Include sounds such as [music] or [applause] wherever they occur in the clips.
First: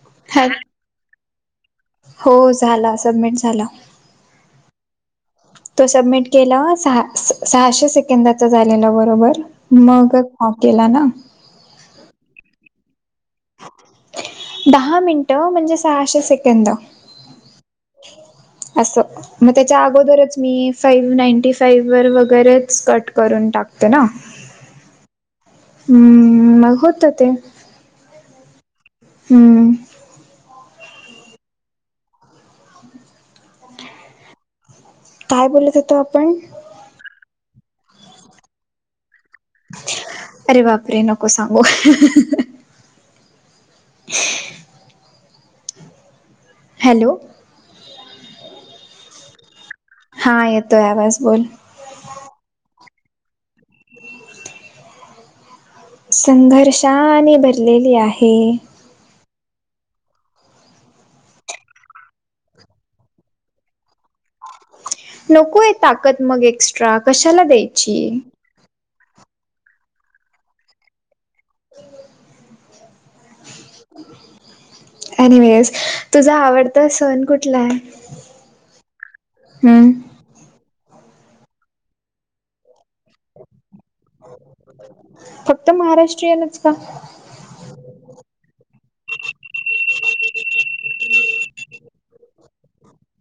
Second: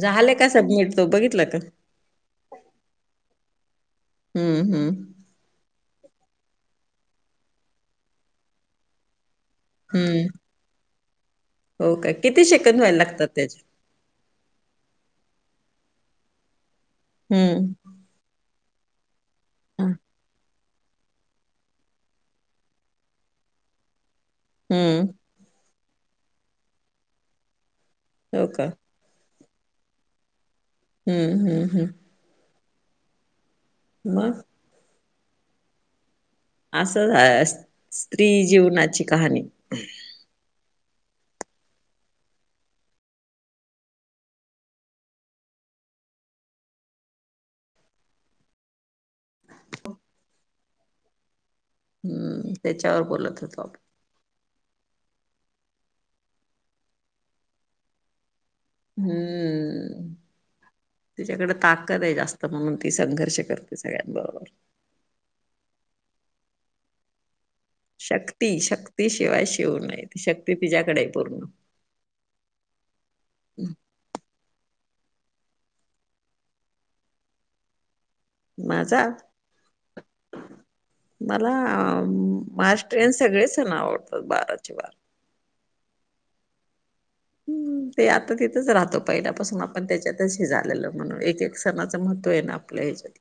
झाले हॅ का सबमिट, तो बघितला का? हो... झाला सबमिट झाला. ह्म्म्.. ह्म्म्म.. तो सबमिट केला, सहा... सहाशे सेकंदाचा झालेला बरोबर हम्म. मगच हाफ गेला ना. हो, का... किती सेकंद व्हायला लागतात त्याचे? दहा मिनिटं म्हणजे सहाशे सेकंद. ह्म्म्म अस... मग त्याच्या अगोदरच मी साईन... नाईंटी साईज वर वगैरेच कट करून टाकते ना. हूं हूं... मग होतं ते हो... का? हू हूं.. हूं.. हूं.. मग काय बोलत होतो आपण? असं हाय... स्त्री जीवनाची कहाणी. अरे बापरे!.. नको सांगू ह्.. ह्.. हॅलो! [unintelligible] हा.. येतोय आवाज बोला. हूं.. त्याच्यावर बोलत होताव. [unintelligible] संघर्षा.. नी भरलेली आहे. ह्.... तिच्याकडं ताकद आहे जास्त, म्हणून ती संघर्ष करते सगळ्यांबरोबर. नको आहे ताकद मग एक्स्ट्रा.. कशाला दे. शक्ती... शक्ती शिवाय शिव नाहीत, शक्ती तिच्याकडे आहे पूर्ण. [unintelligible] अनिवेज... तुझा आवडता सण कुठला आहे? माझा हम्म मला... अ.. महाराष्ट्रीयन सगळे सण आवडतात बाराचे- बारा. फक्त महाराष्ट्रीयनच का? हम्म ते आता तिथंच राहतो पहिल्यापासून आपण त्याच्यातच हे झालेलं म्हणून एक- एक सणाचं महत्त्व आहे ना आपल्या ह्याच्यात.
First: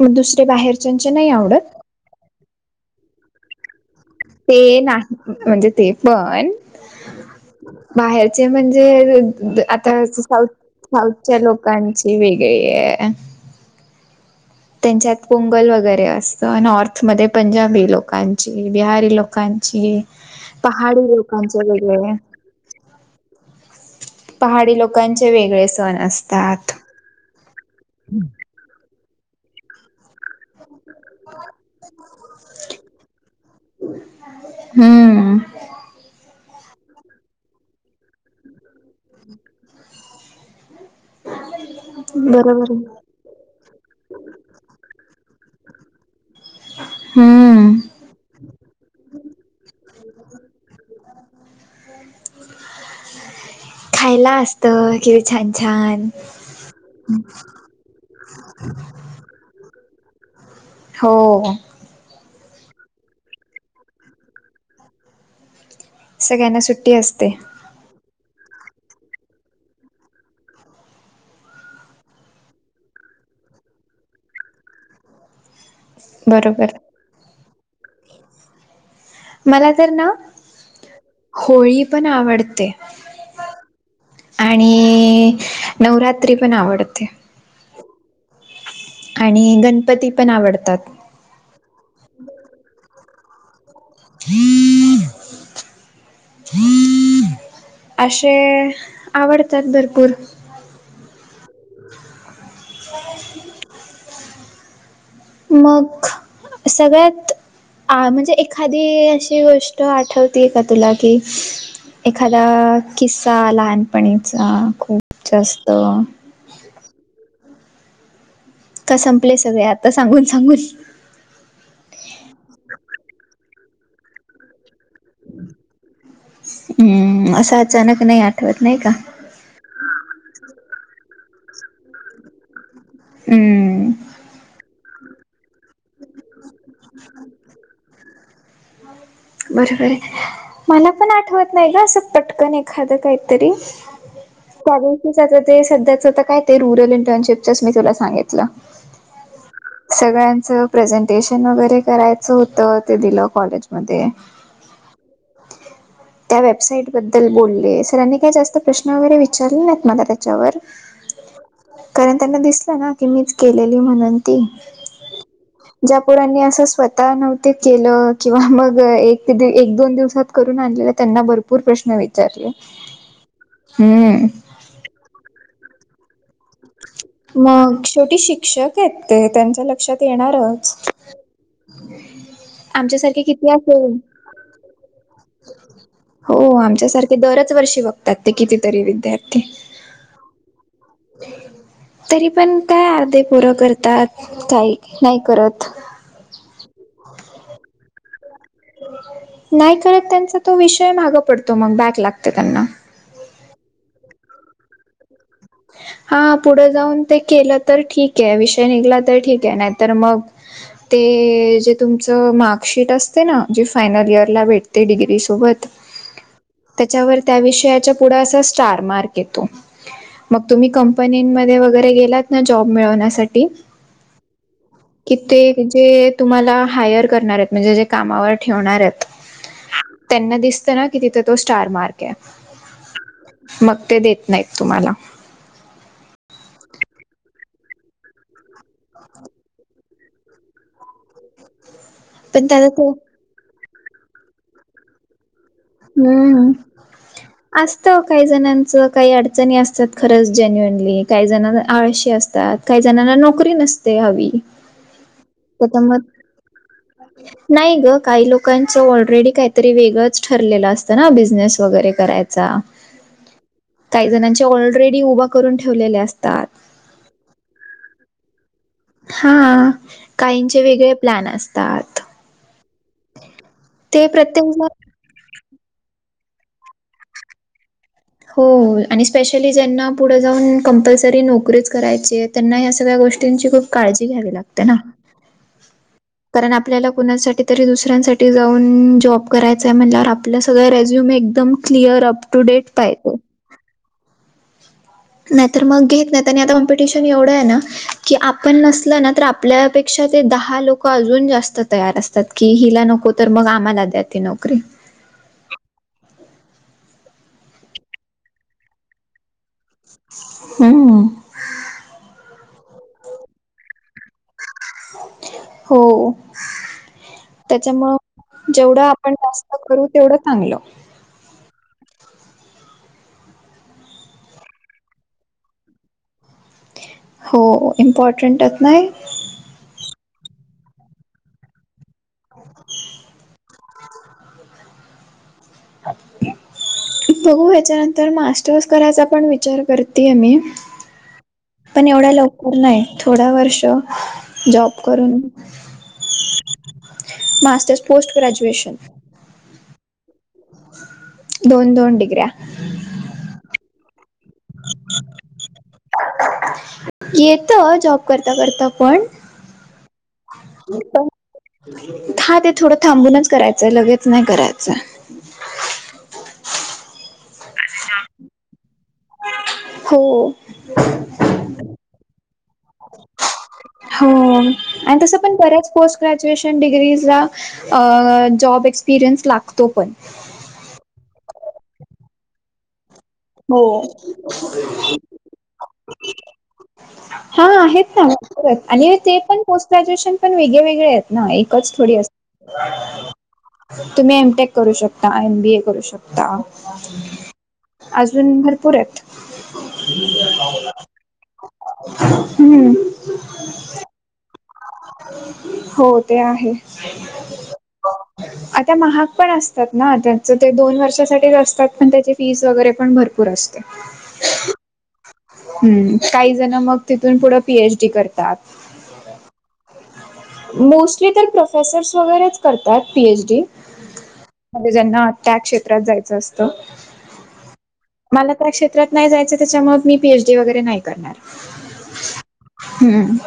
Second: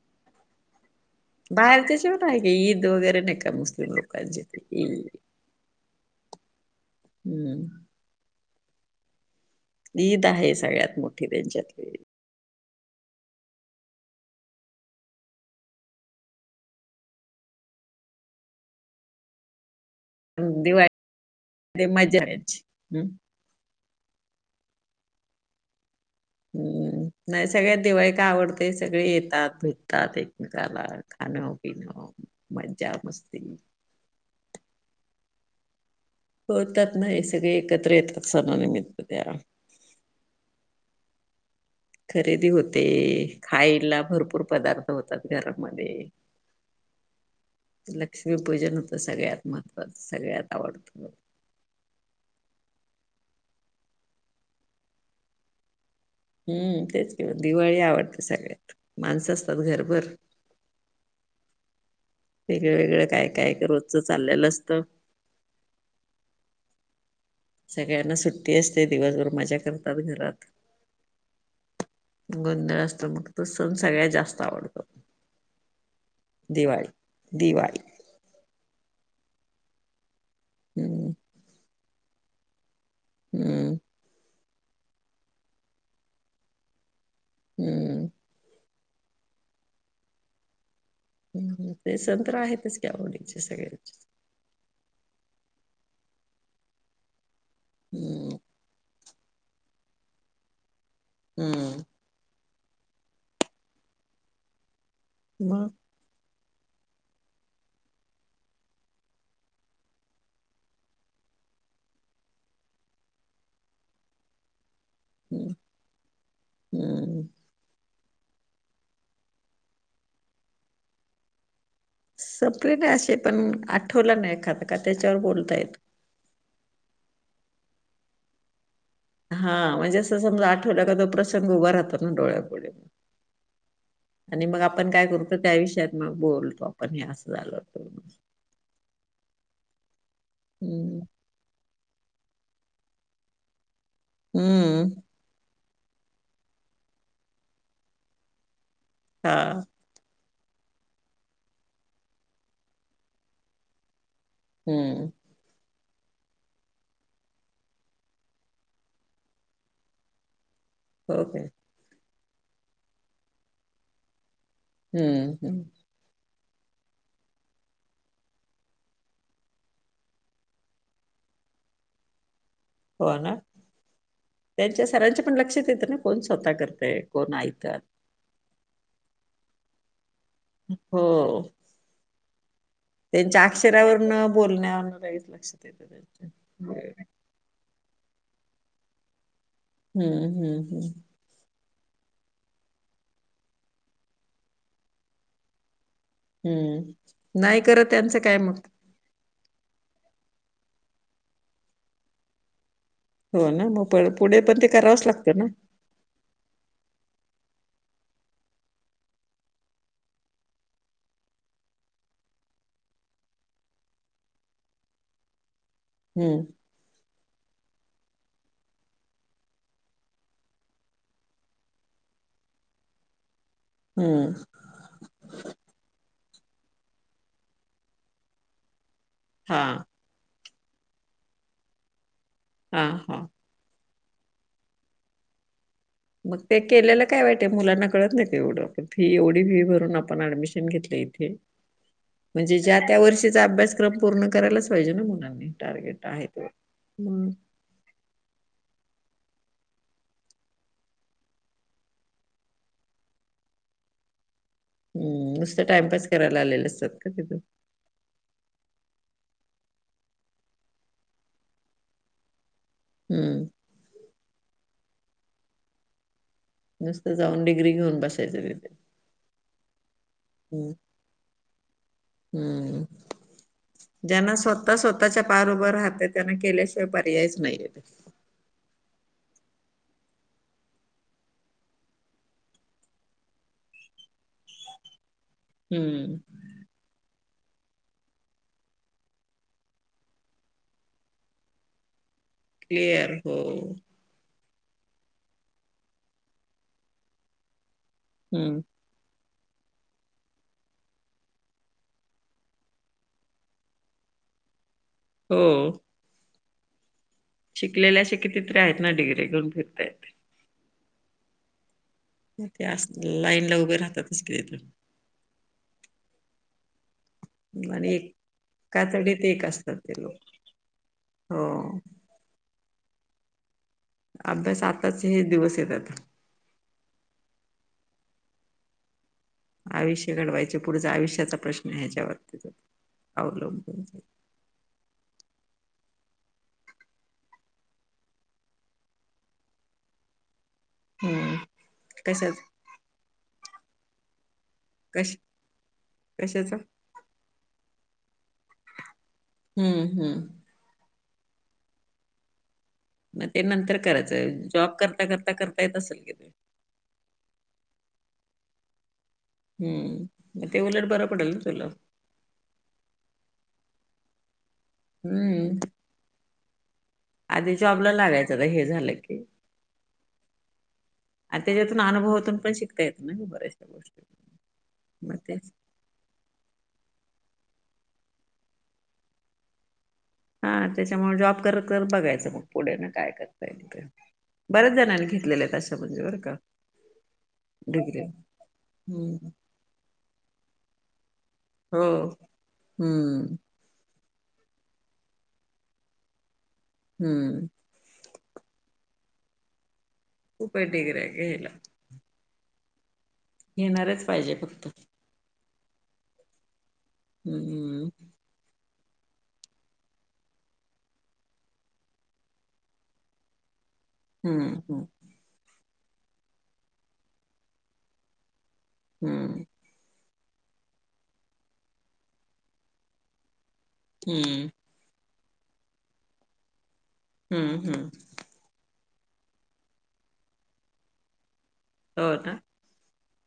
मग दुसरी बाहेर चुन -चुनया बाहेर कशाला पाहीजे ईद वगैरे बेकार मुस्लिम लोक ते नाही... म्हणजे ते पण हम्म बाहेरचे म्हणजे आं तसेंच ईद साऊथ, आहे सगळ्यात मोठी साऊथच्या त्यांच्यातली लोकांची वेगळी ए. त्यांच्यात पोंगल वगैरे असतं, नॉर्थमध्ये पंजाबी लोकांची, बिहारी लोकांची दिवाळी पहाडी लोकांचे ते वेगळ्या मजा याची. हम्म पहाडी लोकांचे वेगळे सण अस हम्म, नाही सगळ्यात दिवाळी का आवडते सगळे येतात, भेटतात एकमेकाला. खानपिणं, मज्जा- मस्ती हम्म. होय कात नय, सगळे एकत्र येतात सणा निमित्त त्या खरेदी बरोबर होते, आहे. खायला भरपूर पदार्थ होतात घरामध्ये. हम्म. लक्ष्मीपूजन होतं, सगळ्यात महत्त्वाचं सगळ्यात आवडतं. खायला असतं, किती छान- छान. हम्म तेच की दिवाळी आवडते सगळ्यात, माणसं असतात घरभर. हो. वेगळं- वेगळं, काय- काय ते रोजचं चाललेलं असतं. सगळ्यांना सुट्टी असते. सगळ्यांना सुट्टी असते, दिवसभर मजा करतात घरात. गोंधळ असतो, मग तो सण सगळ्यात जास्त आवडतो. बरोबर. दिवाळी- दिवाळी मला तर ना [inaudible] होळी पण आवडते. हम्म. आणि नवरात्री पण आवडते. हम्म. आणि गणपती पण आवडतात. हं ते सण तर आहेतच की आवडीचे सगळ्यांचे. आशे हम्म आवडतात भरपूर. हम्म. [inaudible] मग सगळ्यात आ म्हणजे एखादी अशी गोष्ट आठवतीय का, तुला की एखादा किस्सा लहानपणीचा खूप हम्म जास्त हम्म. का संपले सगळे आता सांगून- सांगून. संपले नाय अशे पण, आठवलं ना एखादं का त्याच्यावर बोलता येत. हम्म, असं अचानक नाही आठवत, नई का. हा म्हणजे असं समजा, आठवला का तो प्रसंग उभा राहतो ना डोळ्यापुढं. हम्म. आणि मग आपण काय करतो, त्या विषयातनं बोलतो आपण हे असं झालं बरोबर हे, मला हं, पण आठवत नाही गं असं पटकन एखादं काहीतरी. हं, कॉलेज दिवसाचं ते सध्याच तर काय ते रूरल इंटर्नशिपचचं मी तुला सांगितलं. हा. सगळ्यांचं प्रेझेंटेशन वगैरे करायचं होतं, ते दिलं कॉलेजमध्ये. हम्म त्या वेबसाईट बद्दल बोलले सरांनी काही जास्त प्रश्न वगैरे विचारले नाहीत नां त्याच्यावर. ओके कारण त्यांना दिसता ना की मीच केलेली म्हणून ती. हम्म हम्म ज्या पोरांनी असं स्वतः नव्हत केलं किंवा मग. एक दोन दिवसात करून आणलेला त्यांना भरपूर प्रश्न व- - चारलं हो ना. हम्म त्यांच्या सरांच्या पण लक्षात येतं ना कोण स्वतः करतेय कोण ऐकतय. ते शेवटी शिक्षक आहेत ते त्यांच्या लक्षात येणारं. हो आमच्या सारखे त्यांच्या किती असेल अक्षरावरनं बोलण्यावरनं लगेच लक्षात येतं त्यांच्या. हो हं, आमच्यासारखे दरच वर्षी बघ- - त्यात ते कितीतरी विद्यार्थी. हम्म हम्म हम्म तरी पण काय अर्धे पोरं करतात. काही नाही करत हम्म नाही करत त्यांचं काय मग, नाही करत त्यांचा तो विषय माग पडतो मग बॅक लागते त्यांना. हो ना मग प पुढे पण ते करावंच लागतं ना. हा पुढे जाऊन ते केलं तर ठीक आहे विषय निघला तर ठीक आहे नाहीतर मग. ते जे तुमचं मार्कशीट असते ना जी फायनल इयरला भेटते डिग्रीसोबत. हम्म त्यांच्यावर त्या विषयाचा पुढा असा स्टारमार्क येतो. मग तुम्ही कंपनीमध्ये वगैरे गेलात ना जॉब मिळवण्यासाठी हम्म की ते जे तुम्हाला हायर करणार आहेत म्हणजे जे कामावर ठेवणार आहेत. हा त्यांना दिसतं ना कि तिथं तो स्टार मार्क आहे. हा हा मग ते देत नाहीत तूम्हला. मग ते केलेला काय वाईट आहे मुलांना कळत नाही का एवढं फी एवढी फी भरून ऍडमिशन घेतलं ईथे. ह [inaudible] म्हणजे ज्या त्या वर्षीचा अभ्यासक्रम पूर्ण करायलाच पाहिजे ना मुलांनी टार्गेट आहे ते हम्म हम्म असत काही जणांचं काही अडचणी असतात खरंच जेन्युअनली काही जण आळशी असतात. काही जणांना नोकरी नसते हवी. नुसतं त्याच्यामुळे टाइमपास करायला असतात का तिथून नाही ग काही लोक. लोकांच ऑलरेडी काहीतरी ठरलेलं असतं ना बिझनेस वगैरे करायचा. हम्म काही जणांचे ऑलरेडी उभा करून ठेवलेले असतात. नुसतं जाऊन डिग्री घेऊन बसायचं तिथे. हा काहींचे हम्म वेगळे प्लॅन असतात. हम्म ते ज्यांना प्रत्येक जण स्वतः स्व- - स्वतःच्या पाया वर हूबा राहते त्याना केल्याशिवाय पर्यायच नाहीय. हो आणि स्पेशली ज्यांना पुढे जाऊन कॉम्पल्सरी नोकरीच करायची आहेत. त्यांना या सगळ्या गोष्टींची खूप काळजी घ्यावी लागते ना. हम्म कारण आपल्याला कुणासाठी तरी दुसऱ्यांसाठी जाऊन... जॉब करायचा आहे म्हणल्यावर आपलं सगळं रेझ्युम एकदम clear up to date clear पाहिजे हो नाहीतर मग घेत नाहीत, आणि आता कॉम्पेटिशन एवढं आहे ना की आपण हम्म नसलं ना तर आप आपल्यापेक्षा ते दहा लोक अजून जास्त तयार असतात, की हिला नको तर मग आम्हाला द्या ती नोकरी हो शिकलेल्या आशे किती तरी आहेत ना, डिग्री घेऊन फिरतायत. हम्म ते अस लाईन ला उभे राहतात. हो आणि एका त्याच्यामुळं जेवढं आपण आठवड्यात एक जास्त असतात करू ते लोक. तेवढं चांगलं हो अभ्यास आताच हे दिवस येतात. हो... इम्पॉर्टंट त नाही. आयुष्य घडवायचे पुढचा आयुष्याचा प्रश्न ह्याच्यावरती... अवलंबून [unintelligible] अभ्यास बघू ह्याच्यानंतर मास्टर्स करायचा पण विचार करतेय मी. हम्म पण एवढ्या कशाच लवकर नाही, थोड वर्ष जॉब कश करून.... कशाच मास्टर्स पोस्ट ग्रॅज्युएशन. हम्म.. हम्म.. दोन- दोन डिग्र्या मग ते नंतर करायचं, जॉब करता -करता.. करता येत असेल की ते. येत, जॉब करता- करता पण हम्म.. ते उलट बर पडेल ना तुला. था.. ते, थोडं थांबूनच करायचंय लगेच नाही करायचंय. हम्म आधी जाॅबला लागायचं आता हे झालं की. हो आणि त्यांच्यातून अनुभवातून पण शिकता येत ना बऱ्याचशा गोष्टी.. हो आणि म तसं पण तेच बऱ्याच पोस्ट ग्रॅज्युएशन डिग्रीजला अ.. जॉब एक्सपिरियन्स लागतो पण हा त्यांच्यामुळे जॉब करत -करत बघायचं मग पुढे ना काय हो करा बऱ्याच जणांनी घेतलेल्या आहे तशं म्हणजे बरं का हा आहेत डिग्री ना... आणि ते हम्म पण पोस्ट ग्रॅज्युएशन पण वेगळे- वेगळे आहेत. नाही एकच हो थोडी अस हम्म तुम्ही एम. टेक करू शकता, एम. बी. ए. करू शकता. हम्म अजून भरपूरयत. खूपय डिग्राया घ्यायला. हम्म घेणारच पाहिजे फक्त हो... ते आहे. हम्म आता महाग पण असतात ना त्याचं ते दोन वर्षासाठीच असतात पण त्यांची फीस वगैरे पण भरपूर असतात. [unintelligible] हम्म हम् हम्म काही जण मग तिथून पुढं पीएच डी करतात. हम्म मोस्टली तर प्रोफेसर्स वगैरेच करतात पीएच डी. हम्म. म्हणजे ज्यांना त्या क्षेत्रात जायचं असतं. हम्म हम्म. मला त्या क्षेत्रात नाही जायचं त्याच्यामुळे मी पी एच डी वगैरे नाही करणार. हो ना. हम्.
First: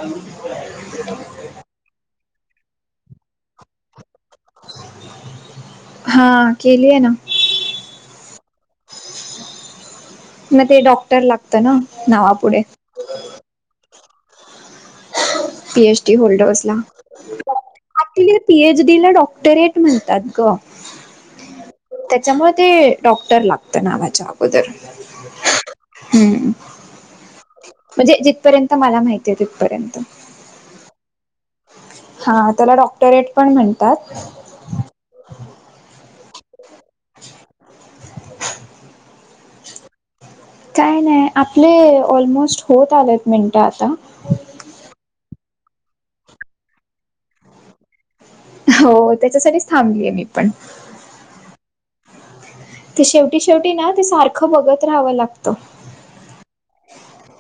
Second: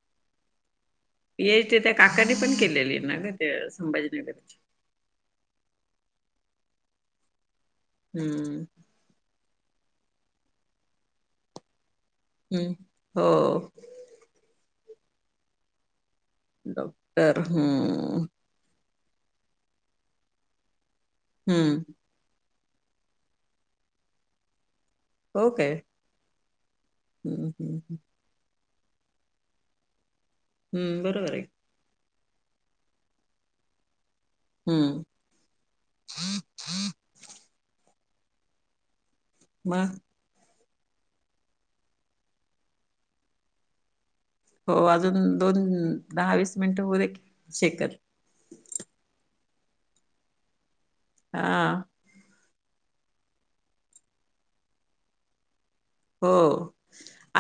ये त्या काकानी पण केलेली ना ग ते संभाजीनगरची. हा केली आहे ना. हम्म. मग ते डॉक्टर लागतं ना नावा हम् हो. पीएचडी होल्डर्सला. डॉक्टर हम्म पी एच डी ला डॉक्टरेट म्हणतात ग. हम्म. त्याच्यामुळे ते डॉक्टर लागत नावाच्या अगोदर. हो काय हम् हम्म हम्म म्हणजे जिथपर्यंत तर मला माहिती आहे तिथपर्यंत. हम्म बरोबर आहे. हा त्याला डॉक्टरेट पण म्हणतात. हम्म. [inaudible] म. काय नाही आपले ऑलमोस्ट होत आलेत मिनिट आता. हो अजून दोन दहा वीस मिनिटं होऊ दे की सेकंद. हो त्याच्यासाठीच थांबलीय मी पण. हा. ते शेवटी शेवटी ना ते सारखं बघत राहावं लागतं. हो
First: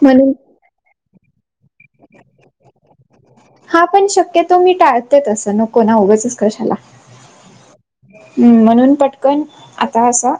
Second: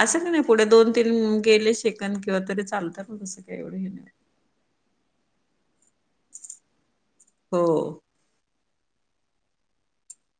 असं का म्हणून नाही पुढे दोन तीन गेले शेक किंवा तरी चालत ना तस काय एवढं हे नाही. ते तुम्ही टाळ ते तस नको ना उगंचच कशाला. हो. हम्म म्हणून पटकन आता असं.